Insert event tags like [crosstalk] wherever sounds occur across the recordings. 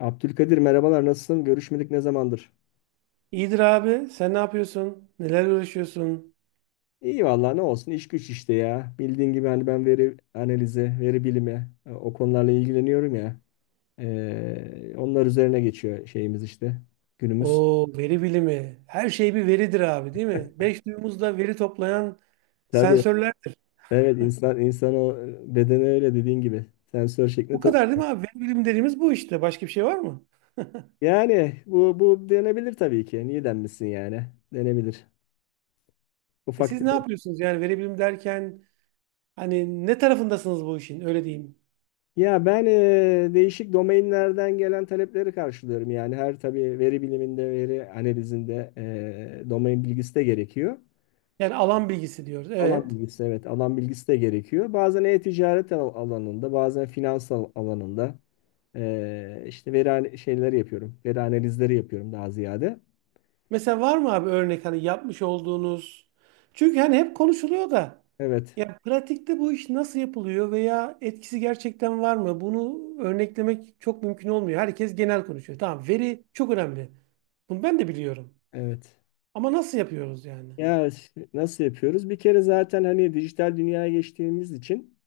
Abdülkadir merhabalar, nasılsın? Görüşmedik ne zamandır? İyidir abi. Sen ne yapıyorsun? Neler uğraşıyorsun? İyi vallahi, ne olsun, iş güç işte ya. Bildiğin gibi hani ben veri analizi, veri bilimi, o konularla ilgileniyorum ya. Onlar üzerine geçiyor şeyimiz işte günümüz. O veri bilimi. Her şey bir veridir abi, değil mi? Beş duyumuzla veri toplayan Tabii, sensörlerdir. evet, insan o bedeni öyle dediğin gibi sensör şeklinde Bu top. kadar değil mi abi? Veri bilimi dediğimiz bu işte. Başka bir şey var mı? Yani bu denebilir tabii ki. Niye denmesin yani? Denebilir. E Ufak siz ne yapıyorsunuz? Yani veri bilimi derken hani ne tarafındasınız bu işin? Öyle diyeyim. Ya ben değişik domainlerden gelen talepleri karşılıyorum. Yani her tabii veri biliminde, veri analizinde domain bilgisi de gerekiyor. Yani alan bilgisi diyoruz. Alan Evet. bilgisi, evet, alan bilgisi de gerekiyor. Bazen e-ticaret alanında, bazen finans alanında, işte veri şeyleri yapıyorum. Veri analizleri yapıyorum daha ziyade. Mesela var mı abi örnek hani yapmış olduğunuz? Çünkü hani hep konuşuluyor da Evet, ya pratikte bu iş nasıl yapılıyor veya etkisi gerçekten var mı? Bunu örneklemek çok mümkün olmuyor. Herkes genel konuşuyor. Tamam, veri çok önemli. Bunu ben de biliyorum. evet. Ama nasıl yapıyoruz yani? Ya nasıl yapıyoruz? Bir kere zaten hani dijital dünyaya geçtiğimiz için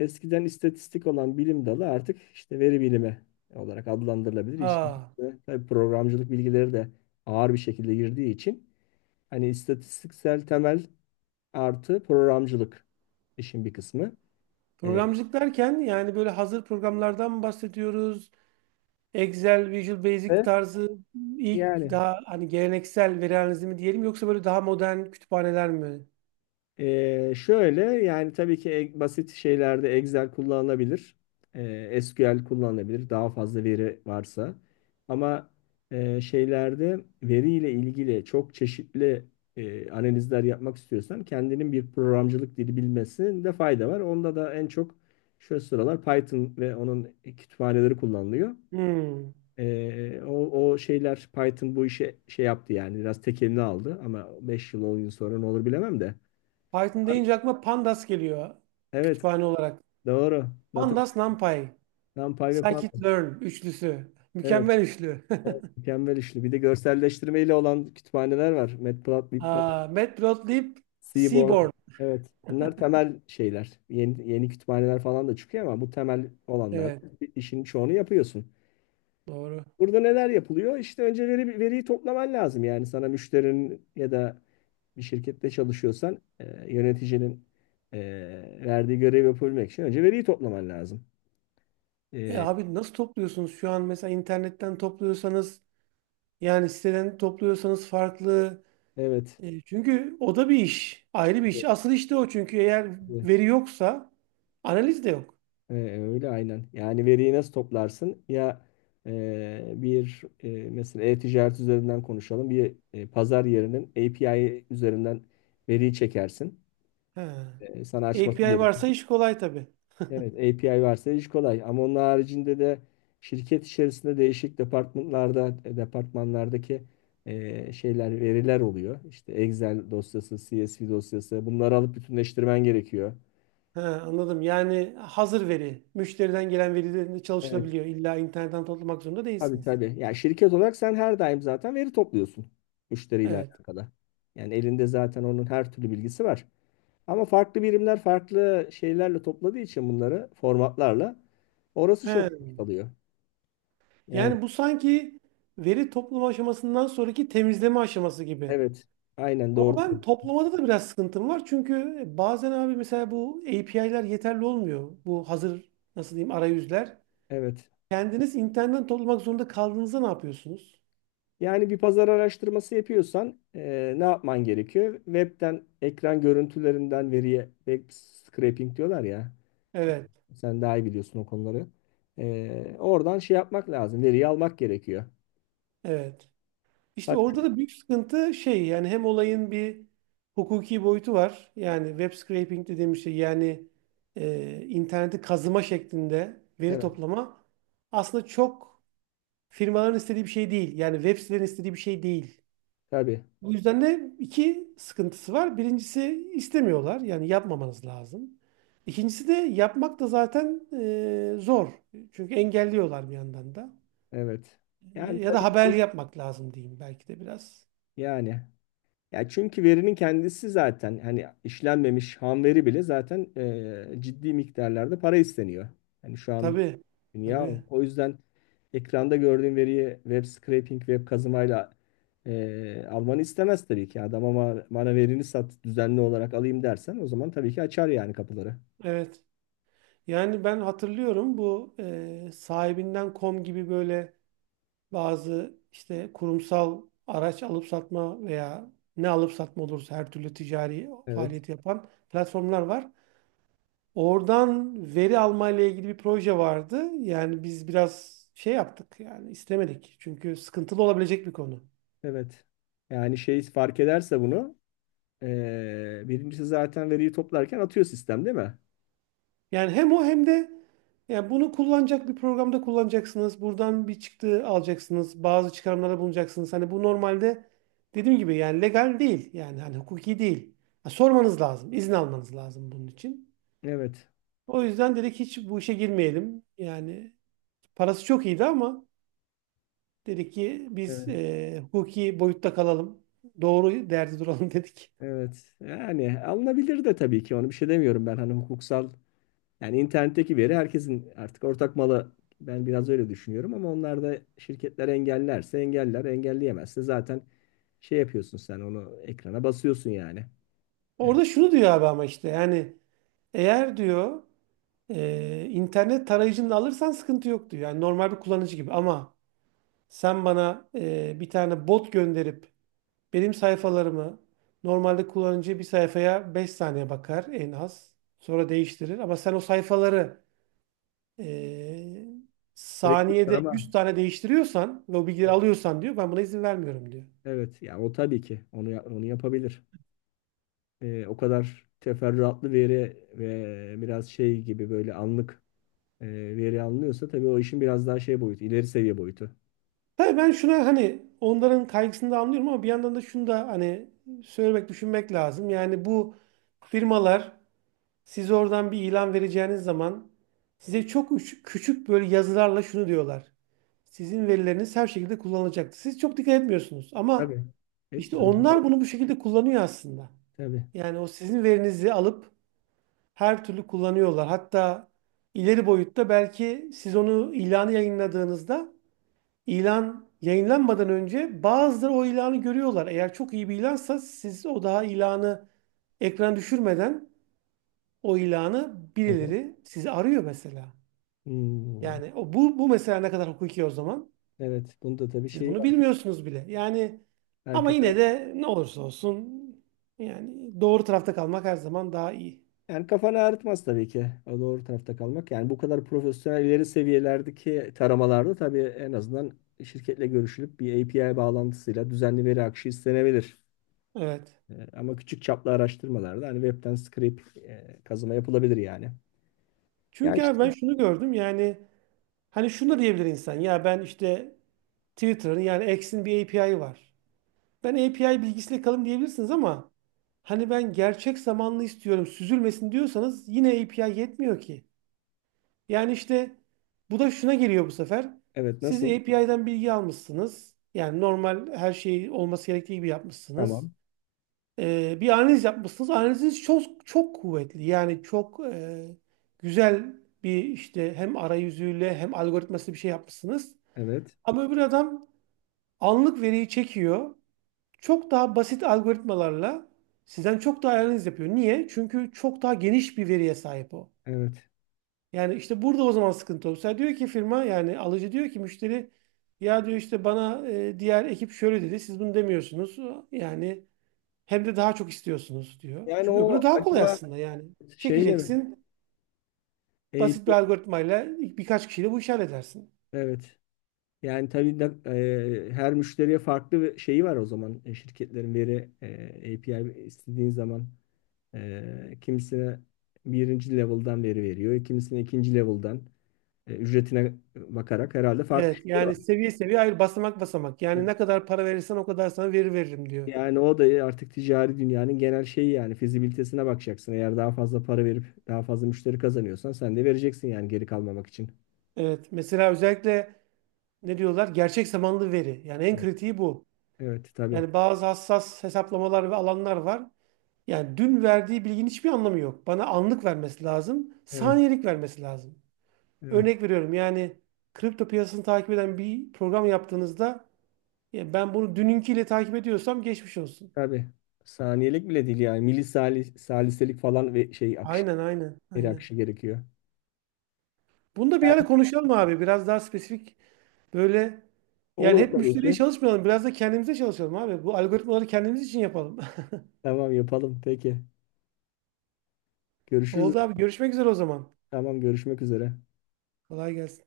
eskiden istatistik olan bilim dalı artık işte veri bilimi olarak adlandırılabilir. İşin Aa, içine tabii programcılık bilgileri de ağır bir şekilde girdiği için hani istatistiksel temel artı programcılık işin bir kısmı. Ee, programcılık derken yani böyle hazır programlardan mı bahsediyoruz? Excel, Visual Basic ve tarzı ilk yani daha hani geleneksel veri analizi mi diyelim yoksa böyle daha modern kütüphaneler mi? Şöyle yani tabii ki basit şeylerde Excel kullanılabilir. SQL kullanılabilir. Daha fazla veri varsa. Ama şeylerde veriyle ilgili çok çeşitli analizler yapmak istiyorsan kendinin bir programcılık dili bilmesinde fayda var. Onda da en çok şu sıralar Python ve onun kütüphaneleri kullanılıyor. Hmm. Ee, o, o şeyler, Python bu işe şey yaptı yani biraz tekelini aldı ama 5 yıl 10 yıl sonra ne olur bilemem de. Python deyince aklıma Pandas geliyor Evet. kütüphane olarak. Doğru. Pandas, NumPy, NumPy ve Python. scikit-learn üçlüsü. Evet, Mükemmel üçlü. [laughs] mükemmel işli. Bir de görselleştirmeyle olan kütüphaneler var. Matplotlib var. Aa, Matplotlib, Seaborn. Seaborn. Evet. Bunlar temel şeyler. Yeni, yeni kütüphaneler falan da çıkıyor ama bu temel olanlar Evet, İşin çoğunu yapıyorsun. doğru. Burada neler yapılıyor? İşte önce veriyi toplaman lazım. Yani sana müşterinin ya da bir şirkette çalışıyorsan yöneticinin e, verdiği görevi yapabilmek için önce veriyi toplaman lazım. E E, abi nasıl topluyorsunuz şu an? Mesela internetten topluyorsanız yani siteden topluyorsanız farklı. evet. Çünkü o da bir iş. Ayrı bir iş. Asıl iş de o çünkü eğer veri yoksa analiz de yok. Ee, öyle aynen. Yani veriyi nasıl toplarsın? Ya bir mesela e-ticaret üzerinden konuşalım. Bir pazar yerinin API üzerinden veriyi çekersin. He. Sana açması API gerekir. varsa iş kolay tabii. Evet, API varsa iş kolay. Ama onun haricinde de şirket içerisinde değişik departmanlardaki şeyler, veriler oluyor. İşte Excel dosyası, CSV dosyası. Bunları alıp bütünleştirmen gerekiyor. He, anladım. Yani hazır veri, müşteriden gelen verilerinde Evet. çalışılabiliyor. İlla internetten toplamak zorunda Tabii, değilsiniz. tabii. Yani şirket olarak sen her daim zaten veri topluyorsun müşteriyle Evet. alakalı. Yani elinde zaten onun her türlü bilgisi var. Ama farklı birimler farklı şeylerle topladığı için bunları formatlarla orası He. çok vakit alıyor. Yani Yani bu sanki veri toplama aşamasından sonraki temizleme aşaması gibi. evet, aynen Ama doğru. ben toplamada da biraz sıkıntım var. Çünkü bazen abi mesela bu API'ler yeterli olmuyor. Bu hazır nasıl diyeyim, arayüzler. Evet. Kendiniz internetten toplamak zorunda kaldığınızda ne yapıyorsunuz? Yani bir pazar araştırması yapıyorsan ne yapman gerekiyor? Web'den ekran görüntülerinden veriye web scraping diyorlar ya. Evet. Sen daha iyi biliyorsun o konuları. Oradan şey yapmak lazım. Veriyi almak gerekiyor. Evet. İşte Hakkı, orada da büyük sıkıntı şey, yani hem olayın bir hukuki boyutu var. Yani web scraping dediğimiz şey yani interneti kazıma şeklinde veri evet, toplama aslında çok firmaların istediği bir şey değil. Yani web sitelerin istediği bir şey değil. tabii, Bu yüzden de iki sıkıntısı var. Birincisi istemiyorlar, yani yapmamanız lazım. İkincisi de yapmak da zaten zor. Çünkü engelliyorlar bir yandan da. evet. E, Yani ya da tabii, haber yapmak lazım diyeyim belki de biraz. yani. Ya çünkü verinin kendisi zaten hani işlenmemiş ham veri bile zaten ciddi miktarlarda para isteniyor. Hani şu an Tabii, dünya o. tabii. O yüzden ekranda gördüğün veriyi web scraping, web kazımayla almanı istemez tabii ki. Adam ama bana verini sat, düzenli olarak alayım dersen, o zaman tabii ki açar yani kapıları. Evet. Yani ben hatırlıyorum bu sahibinden.com gibi böyle bazı işte kurumsal araç alıp satma veya ne alıp satma olursa, her türlü ticari Evet, faaliyeti yapan platformlar var. Oradan veri alma ile ilgili bir proje vardı. Yani biz biraz şey yaptık, yani istemedik. Çünkü sıkıntılı olabilecek bir konu. evet. Yani şey fark ederse bunu, birincisi zaten veriyi toplarken atıyor sistem, değil mi? Yani hem o hem de yani bunu kullanacak bir programda kullanacaksınız. Buradan bir çıktı alacaksınız. Bazı çıkarımlara bulunacaksınız. Hani bu normalde dediğim gibi yani legal değil. Yani hani hukuki değil. Ha, sormanız lazım. İzin almanız lazım bunun için. Evet. O yüzden dedik hiç bu işe girmeyelim. Yani parası çok iyiydi ama dedik ki biz Evet. Hukuki boyutta kalalım. Doğru derdi duralım [laughs] dedik. Evet. Yani alınabilir de tabii ki, onu bir şey demiyorum ben, hani hukuksal yani internetteki veri herkesin artık ortak malı, ben biraz öyle düşünüyorum. Ama onlar da, şirketler, engellerse engeller, engelleyemezse zaten şey yapıyorsun, sen onu ekrana basıyorsun yani. E, Orada şunu diyor abi ama işte yani eğer diyor, internet tarayıcını alırsan sıkıntı yoktu. Yani normal bir kullanıcı gibi, ama sen bana bir tane bot gönderip benim sayfalarımı, normalde kullanıcı bir sayfaya 5 saniye bakar en az. Sonra değiştirir. Ama sen o sayfaları e, Elektrik var saniyede ama 100 tane değiştiriyorsan ve o bilgileri alıyorsan diyor, ben buna izin vermiyorum diyor. evet, yani o tabii ki onu onu yapabilir. O kadar teferruatlı veri ve biraz şey gibi böyle anlık e, veri alınıyorsa tabii o işin biraz daha şey boyutu, ileri seviye boyutu. Tabii ben şuna, hani onların kaygısını da anlıyorum ama bir yandan da şunu da hani söylemek, düşünmek lazım. Yani bu firmalar, siz oradan bir ilan vereceğiniz zaman size çok küçük böyle yazılarla şunu diyorlar: sizin verileriniz her şekilde kullanılacaktır. Siz çok dikkat etmiyorsunuz ama Tabii. işte Etmiyorum. Doğru. onlar bunu bu şekilde kullanıyor aslında. Tabii. Yani o sizin verinizi alıp her türlü kullanıyorlar. Hatta ileri boyutta belki siz onu ilanı yayınladığınızda, ilan yayınlanmadan önce bazıları o ilanı görüyorlar. Eğer çok iyi bir ilansa siz o daha ilanı ekran düşürmeden o ilanı Evet. birileri, sizi arıyor mesela. Hmm. Yani o, bu bu mesela ne kadar hukuki o zaman? Evet. Bunda tabii Siz şey bunu var. bilmiyorsunuz bile. Yani ama Herkes yine de ne olursa olsun, yani doğru tarafta kalmak her zaman daha iyi. Yani kafanı ağrıtmaz tabii ki o doğru tarafta kalmak. Yani bu kadar profesyonel ileri seviyelerdeki taramalarda tabii en azından şirketle görüşülüp bir API bağlantısıyla düzenli veri akışı istenebilir. Evet. Ama küçük çaplı araştırmalarda hani webten scrape kazıma yapılabilir yani. Ya Çünkü işte, abi ben şunu gördüm yani, hani şunu da diyebilir insan, ya ben işte Twitter'ın yani X'in bir API'ı var. Ben API bilgisiyle kalın diyebilirsiniz ama hani ben gerçek zamanlı istiyorum, süzülmesin diyorsanız yine API yetmiyor ki. Yani işte bu da şuna geliyor bu sefer: evet, siz nasıl? API'den bilgi almışsınız. Yani normal her şey olması gerektiği gibi yapmışsınız. Tamam. Bir analiz yapmışsınız. Analiziniz çok çok kuvvetli. Yani çok güzel bir işte, hem arayüzüyle hem algoritmasıyla bir şey yapmışsınız. Evet. Ama öbür adam anlık veriyi çekiyor. Çok daha basit algoritmalarla sizden çok daha analiz yapıyor. Niye? Çünkü çok daha geniş bir veriye sahip o. Evet. Yani işte burada o zaman sıkıntı olur. Mesela diyor ki firma, yani alıcı diyor ki müşteri, ya diyor işte bana diğer ekip şöyle dedi, siz bunu demiyorsunuz. Yani hem de daha çok istiyorsunuz diyor. Yani Çünkü öbürü o daha kolay acaba aslında yani. şeyle mi? Çekeceksin, basit bir API, algoritmayla birkaç kişiyle bu işi halledersin. evet. Yani tabii de, her müşteriye farklı bir şeyi var o zaman, şirketlerin veri API istediğin zaman, kimisine birinci level'dan veri veriyor. Kimisine ikinci level'dan, ücretine bakarak herhalde farklı Evet, şeyler yani var. seviye seviye, hayır basamak basamak. Yani ne kadar para verirsen o kadar sana veri veririm diyor. Yani o da artık ticari dünyanın genel şeyi, yani fizibilitesine bakacaksın. Eğer daha fazla para verip daha fazla müşteri kazanıyorsan sen de vereceksin yani, geri kalmamak için. Evet, mesela özellikle ne diyorlar, gerçek zamanlı veri. Yani en Evet. kritiği bu. Evet, tabii. Yani bazı hassas hesaplamalar ve alanlar var. Yani dün verdiği bilginin hiçbir anlamı yok. Bana anlık vermesi lazım, Evet, saniyelik vermesi lazım. evet. Örnek veriyorum, yani kripto piyasasını takip eden bir program yaptığınızda, ya ben bunu dününkiyle takip ediyorsam geçmiş olsun. Tabii. Saniyelik bile değil yani. Milisali, saliselik falan ve şey akışı, Aynen, aynen, geri aynen. akışı gerekiyor. Bunu da bir ara konuşalım abi. Biraz daha spesifik böyle, yani Olur hep tabii müşteriye ki. çalışmayalım. Biraz da kendimize çalışalım abi. Bu algoritmaları kendimiz için yapalım. Tamam, yapalım. Peki. [laughs] Görüşürüz. Oldu abi. Görüşmek üzere o zaman. Tamam, görüşmek üzere. Kolay gelsin.